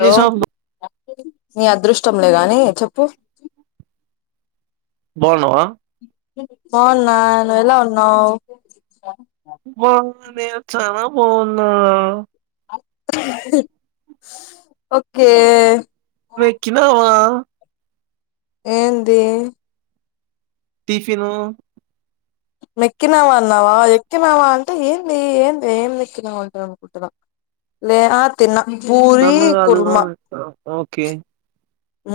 Hello Nizam నీ అదృష్టంలే గానీ చెప్పు బాగున్నవా బాగున్న నువ్వు ఎలా ఉన్నావు బాగున్నానే చానా బాగున్నా ఓకే మెక్కినావ ఏంది? టిఫిను. నెక్కినావా అన్నావా ఎక్కినావా అంటే ఏంది ఏంది ఏం నెక్కినావా అంటారు లె ఆ తిన్న పూరి నన్ను కాదు ఆ, కురుమా ఓకే ఆ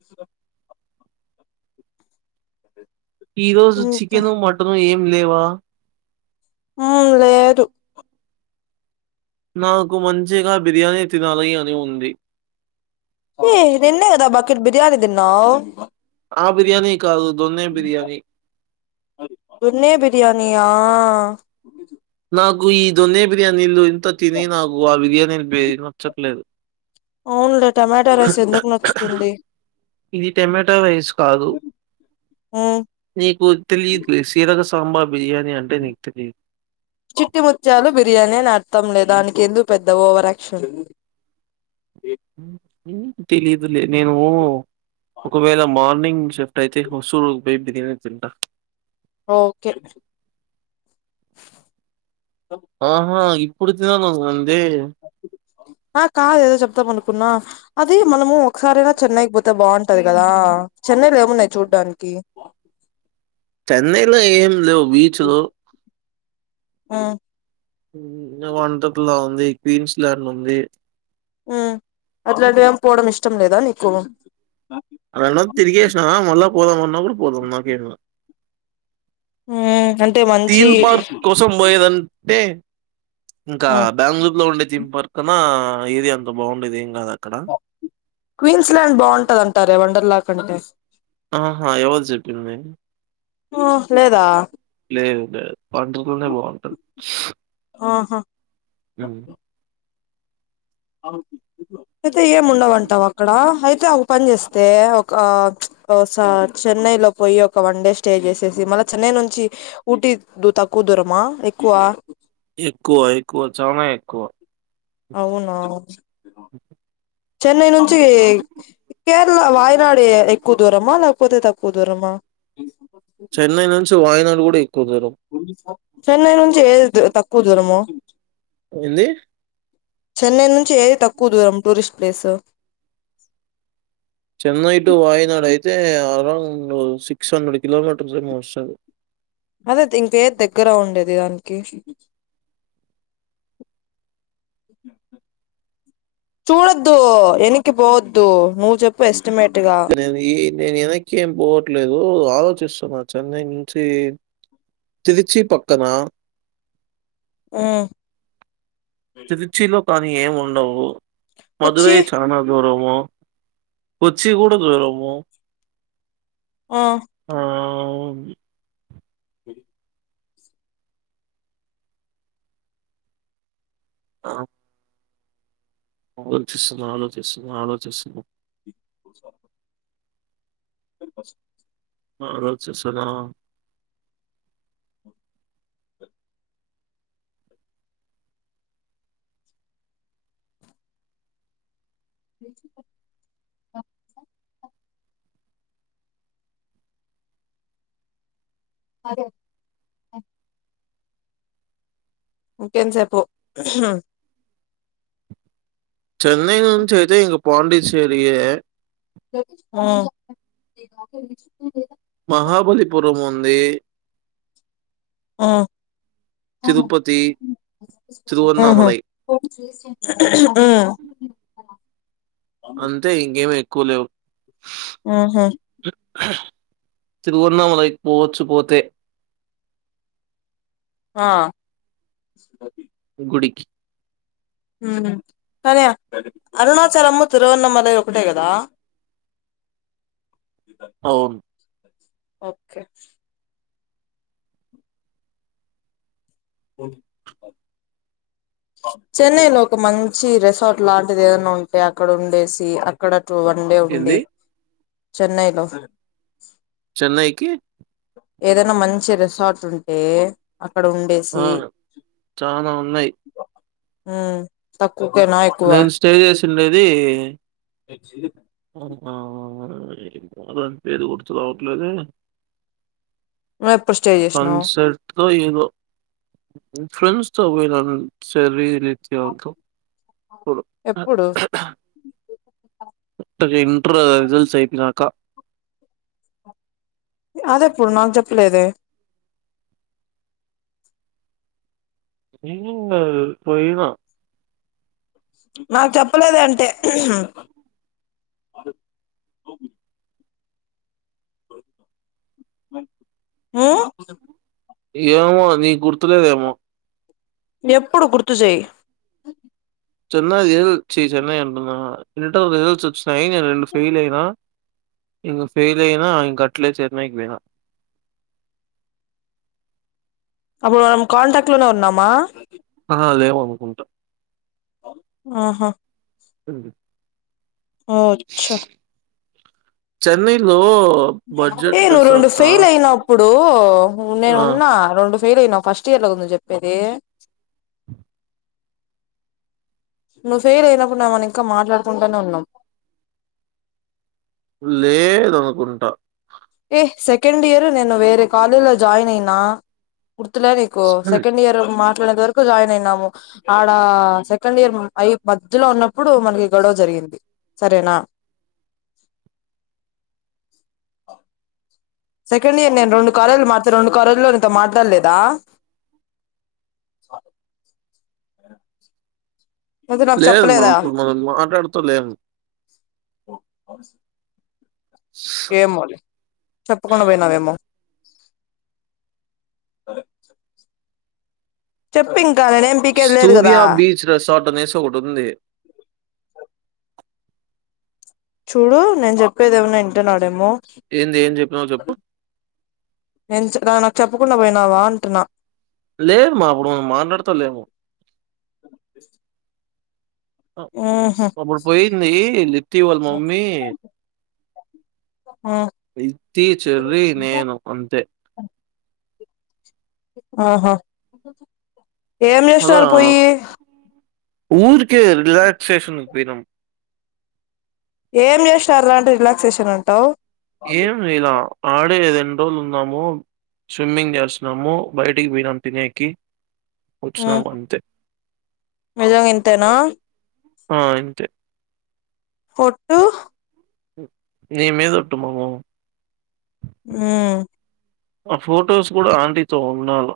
ఇ ఈ రోజు ఇంకా చికెను, మటన్ ఏం లేవా. ఊ లేదు నాకు మంచిగా బిర్యానీ తినాలి అని ఉంది. ఎ నిన్న కదా బకెట్ బిర్యానీ దిన్నావు ఆ బిర్యానీ కాదు దొన్నె బిర్యానీ. దొన్నె బిరియాని యా నాకు ఈ దొన్నె బిర్యానీలు ఇంత తిని నాకు ఆ బిర్యానీలుే వీ నచ్చట్లేదు. అవునులే టమాట రైస్ ఎందుకు నచ్చుతుంది. ఇది టొమాటో రైస్ కాదు. మ్మ్ నీకు తెలియట్లేదు శీరక సాంబార్ బిర్యానీ అంటే నీకు తెలియదు. చిట్టి ముత్యాలు బిర్యానీ అని అర్థం లే దానికి ఎందుకు పెద్ద ఓవరాక్షన్. తెలీదులే నేను ఒకవేళ మార్నింగ్ చెప్ అయితే హొసూరు బె బిర్యాని తింటా. ఓకే ఆహా ఇప్పుడు తినాలని ఉంది ఆ కాదు ఏదో చెప్తాం అనుకున్న అది మనము ఒకసారైనా చెన్నైకి పోతే బాగుంటది కదా చెన్నైలు ఏమున్నాయి చూడ్డానికి చెన్నైలో ఏం లేవు బీచ్‌లు. ఆ ఊ వండర్ లా ఉంది క్వీన్స్ ల్యాండ్ ఉంది ఉ అలాంటి ఏమి పోవడం ఇష్టం లేదా నీకు అడ తిరిగేష్ట మళ్ళ పోదం అన్నప్పుడు పోదం నాకెం ఊ అం థీన్ పార్క్ కోసం పోయేదంటే ఇంకా బెంగళూరు లో ఉండే థీన్ పార్క్ అక్కన ఏది అంత బాగుండేది ఏం కాదక్కడ క్వీన్స్ లాండ్ బాగుంటదంటారె వండర్ లా కంటే ఆహా ఎవరు చెప్పింది ఆ లేదా లేదు లేదు పంటతోనే బాగుంటంది ఆహా ఉ అయితే ఏముండవంటావ అక్కడ అయితే ఒక పని చేస్తే ఒక ప్చ్ ఒస చెన్నై లో పోయి ఒక వన్ డే స్టే చేసేసి మళ్ళీ చెన్నై నుంచి ఊటీ దు తక్కువ దూరమా ఎక్కువ ఎక్కువ ఎక్కువ చనా ఎక్కువ అవునా అఓ చెన్నై నుంచి కేరళ వాయనాడ ఎక్కువ దూరమా లేకపోతే తక్కువ దూరమా చెన్నై నుంచి వయనాడు కూడా ఎక్కువ దూరం చెన్నై నుంచి ఏది తక్కువ దూరము? ఏంది? చెన్నై నుంచి ఏది తక్కువ దూరం tourist place? Chennai to Wayanad అయితే అరౌండ్ సిక్స్ హండ్రెడ్ కిలోమీటర్స్ ఏమో వస్తది అదే త్ ఇంకేద్ దగ్గర ఉండేది దాన్కి చూడద్దు ఎనికి పోవద్దు నువ్వు చెప్పు ఎస్టిమేట్గా నేను ఈ నేను వెనక్కి ఏం పోవట్లేదు ఆలోచిస్తున్నా చెన్నై నుంచి తిరిచ్చి పక్కన ఊ తిరిచ్చి లో కానీ ఏం ఉండవు కొచ్చి మధరై చానా దూరము కొచ్చి కూడా దూరము ఒ ఆ సరి ఆ ఆలోచిస్సున్నా ఆలోచిస్సున్నా ఆలోచిస్సున్నా పుల్ స్టాప్ టైం పాస్ ఆలోచిస్సున్నా వెజ్ పప్ అదే ఇకేంత్సేపు చెన్నైంచితే ఇంగ పాండిచ్చేరియే ఊ మహాబలిపురం ఉంది ఆ తిరుపతి, ఊహు తిరువన్నామలై ఊ అంతే ఇంగేమి ఎక్కువ లేవ్ ఊహు తిరువన్నామలైకి పోవచ్చు పోతే ఆ గుడికి ఉమ్ హారేయా అరుణాచలము, తిరువన్నామలై ఒకటే కదా? అవున్ ఓకే ఓన్ చెన్నైలో ఒక మంచి రిసార్ట్ లాంటిది ఏదన్నా ఉంటే అక్కడ ఉండేసి అ అక్కడ టూ వన్ డే ఉండి ఏంది? చెన్నై లో చెన్నైకి ఏదైనా మంచి రిసార్ట్ ఉంటే అక్కడ ఉండే ఆ చానా ఉన్నాయ్ ఉమ్ తక్కువ కేనా ఎక్కువ? నేను స్టే చేసుండేది ఎచ్డి [inaudible] దాని పేరు గుర్తు కావట్లేదు నువు ఎపుడూ స్టేజ్ సన్సెట్స్ తో ఏదో ఫ్రెండ్స్ తో పోయిన సరీరి చెరో ఓ కప్పు [inaudible] ఎప్పుడు అ ఇంటర్ అ రిజల్ట్స్ అయిపోనాక అదే ఎప్పుడు నాకు చెప్పలేదే ఇ [unintelligible] పోయినా నాకు చెప్పలేదు అంటే ఉ ఏమో అది గుర్తులేదేమో ఎప్పుడు గుర్తు చేయి చెన్నై ఏదో ఛీ చెన్నై అంటునన ఇంటర్ రిజల్ట్ వచ్చినాయి. నేను రెండు ఫెయిల్ అయినా ఇం ఫెల్ అయినా అ ఇంకట్లే చెన్నై కి పోయిన అప్పుడు మనం కాంటెక్ట్ లోనే ఉన్నామా. ఆహా లేము అనుకుంటా ఆహా స ఒ చ్చా చెన్నైలో ఏ బడ్జెట్ నువ్వు రెండు రిసార్ట్సా? ఫెయిల్ అయినావు ఇప్పుడు నేను ఆ! ఉన్నా రెండు ఫెయిల్ అయినా ఫస్ట్ ఇయర్ లో కదా నువ్వు చెప్పేది. నువ్వు ఫెయిల్ అయినప్పుడు మనం ఇంకా మాట్లాడుకుంటనే ఉన్నాం లేదనుకుంటా ఏ సెకండ్ ఇయరు నేను వేరే కాలేజ్ లో జాయిన్ అయినా. గుర్తులే నీకు సెకండ్ ఇయర్ మాట్లాడే వరకు జాయిన్ అయినాము. ఆడ సెకండ్ఇయర్ అయ మధ్యలో ఉన్నప్పుడు మనకి గొడవ జరిగింది. సరేనా సెకండ్ ఇయర్ నేను రెండు కాలేజ్ లు మార్చ రెండు కాలేజ్ లలో నేను నీతో మాట్లాడలేదా అయితే నాకు లేదు మా చెప్పలేదా అప్పుడు మనం మాట్లాడుతలేము. ఏమోలే చెప్పకుండా పోయినావేమో. చెప్పఇంకా నేనే ఏం పీకేది లేదు కదా 'సూర్య బీచ్ రిసార్ట్ ఆనేసి ఒకటి ఉంది. చుడు నేను చెప్పేది ఏమన్నా ఇంటునాడేమో. ఏంది ఏం చెప్పినావో చెప్పు నేనునువ్వు నాకు చెప్పకుండా పోయినావా అంటున్నా. లేదు మా అప్పుడు మనం మాట్లాడతలేము. ఉహు అప్పుడు పోయింది. లిప్తి వాళ్ళ మమ్మీ ఆ లిప్తి చెర్రి నేను అంతే ఆహా ఏం మళ్ళా చేసినారు పోయి ఊరికే రిలాాక్స్ సెషన్ కి పోయినం. ఏం చేసినారు రాా అంటే రిలాక్సేషన్ అంటావు. ఏం లీలా ఆడే రెండు రోజులు ఉన్నాము. స్విమ్మింగ్ చేస్తున్నాము. బయటికి పోయినాము. తినేకి ఉ వచ్చినం అంతే నిజంగా ఇంతేనా ఆ ఇంతే ఒట్టు నీ మీద ఒట్టు మమా. ఉమ్ ఆ ఫొటోస్ కూడా ఆంటీతో ఉన్నాలు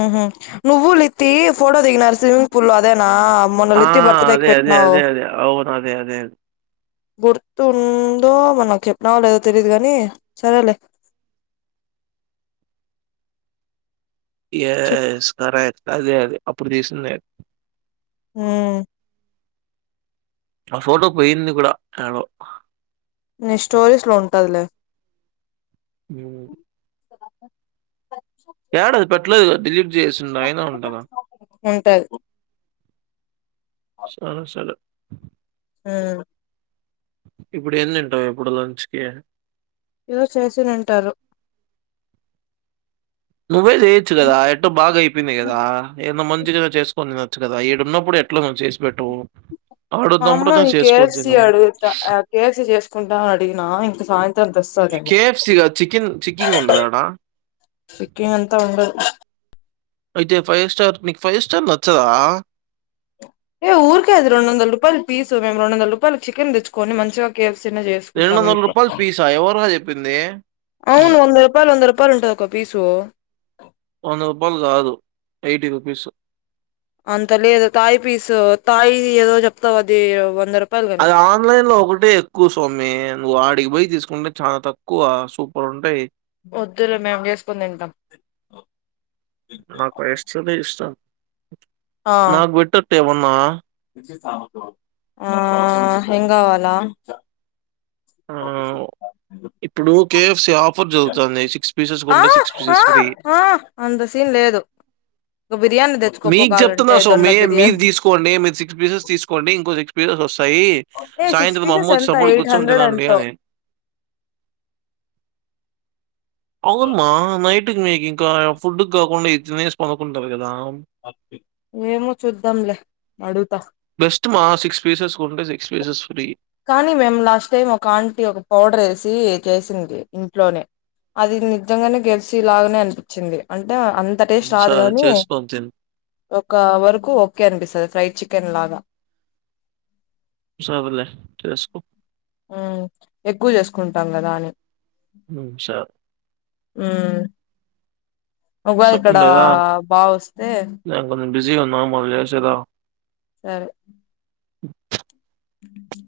ఉహు నువ్వు లితి ఫోటో దిగినారు స్విమింగ్ పూల్ లో అదేనా మొన్న ఆ లిత్తి బర్త్డేకి అదే అదే పెట్టినావు అదే అదే అవును అదే అదే అదే గుర్తు ఉందో మనకు చెప్పినవో లేదో తెలీయ దు కాని సరేలే చెప్ ఎస్ కరెక్ట్ అదే అదే అప్పుడు తీసిందే హ్మ్ ఆ ఫోటో పోయింది కూడా యడో మీ స్టోరీస్ లో ఉంటదిలే హ్మ్. యాడో అది పెట్టలేదు కదా డిలీట్ చేసిండ అయినా ఉంటదా ఉంటది సరే సరే ఆ ఇప్పుడు ఎం తింటావు ఇప్పుడు లంచ్ కి దోశ ఏసి ఉంటారు నువ్వే చేయొచ్చు కదా ఎటో బాగ అయిపోయింది కదా ఏదో మంచిగా చేసుకో కొని వచ్చు కదా ఇడున్నప్పుడు ఎట్లా నువ్వు చేసి పెట్టవు మా అమ్మ ను కేఎఫ్సి అడుగుతా కేఎఫ్సి చేసుకుంటా అ అడిగినా ఇంక సాయంత్రం తెస్తదేమో కేఎఫ్సిగాదు చికెన్ చికింగ్ ఉంటదా చికింగ్ అంత ఉండదు అయితే ఫైవ్ స్టార్ నీకు ఫైవ్ స్టార్ నచ్చదా ఏ ఊరికెది అది రెండు వందల రూపాయలు పీసు మేము రెండు వంద రూపాయలు చికెన్ తెచ్చుకొని మంచిగా కెఎఫ్సి నే రూ. చెసుకునే పీసా? ఎవర్రా జెప్పింది? అవును వంద రూపాయలు వంద రూపాయలు ఉంటది ఒక్క పీసు వంద రూపాయల్ కాదు ఏటి రూపీస్ అంత లేదు తాయి పీస్ తాయి ఏదో చెప్తావు అది వంద రూపాయలు కాని అది ఆన్లైన్ లో ఒకటి కుసోమి నువ్వు ఆడికి పోయి తీసుకుంటే చాలా తక్కువ సూపర్ ఉంటయ్ వొద్దులే మేము చేసుకుని తింటాం నాకు కెఫ్సి అంటే ఇష్టం నాకు బెట్టు అత్తయ్య ముందు హా ఏం కావాలా హా ఇప్పుడు కేఎఫ్సి ఆఫర్ చెబుతోంది సిక్స్ పీసెస్ ఆ కొంటే సిక్స్ ఆ పీసెస్ ఫ్రీ ఆ అంత సీన్ లేదు ఒక బిర్యానీ దెతే మీకు చెప్తున్నా స్వామి మీరు తీసుకోండి మీరు సిక్స్ పీసెస్ తీసుకోండి ఇంకో సిక్స్ పీసెస్ వస్తాయి ఏ సిక్స్ సాయంత్రం పీసెస్ ఎంత అమ్మొచ్చినప్పుడు ఎయిట్ కూర్చొని హండ్రెడ్ తినండి ఎంతో అని అవునమ్మా నైట్కి మీకు ఇంకా ఫుడ్ కి కాకుండా తినేసి పనుకుంటారు కదా ఏమో చూద్దాంలే అడుగుతా బెస్ట్ మా six pieces food six pieces free కానీ మేము లాస్ట్ టైం ఒక ఆంటి ఒక పౌడర్ వేసి చేసింది ఇంట్లోనే అది నిజంగానే కెప్సి లాగానే అనిపించింది అంటే అంత అంత హ్మ్. టేస్ట్ రాదు సరే గాని చేసుకొని తిను. ఒక వరకు ఓకే అనిపిస్తుంది ఫ్రై చికెన్ లాగా సార్వలే చేసుకో. ఉ ఎక్కు చేసుకుంటాం కదా అని. ఉ స. ఉం. ఒకళ ఇక్కడ బాగా వస్తే. నేన్ కొంచెం బిజీగా ఉన్నా మల్ చేస్తగా. సరే. ఉ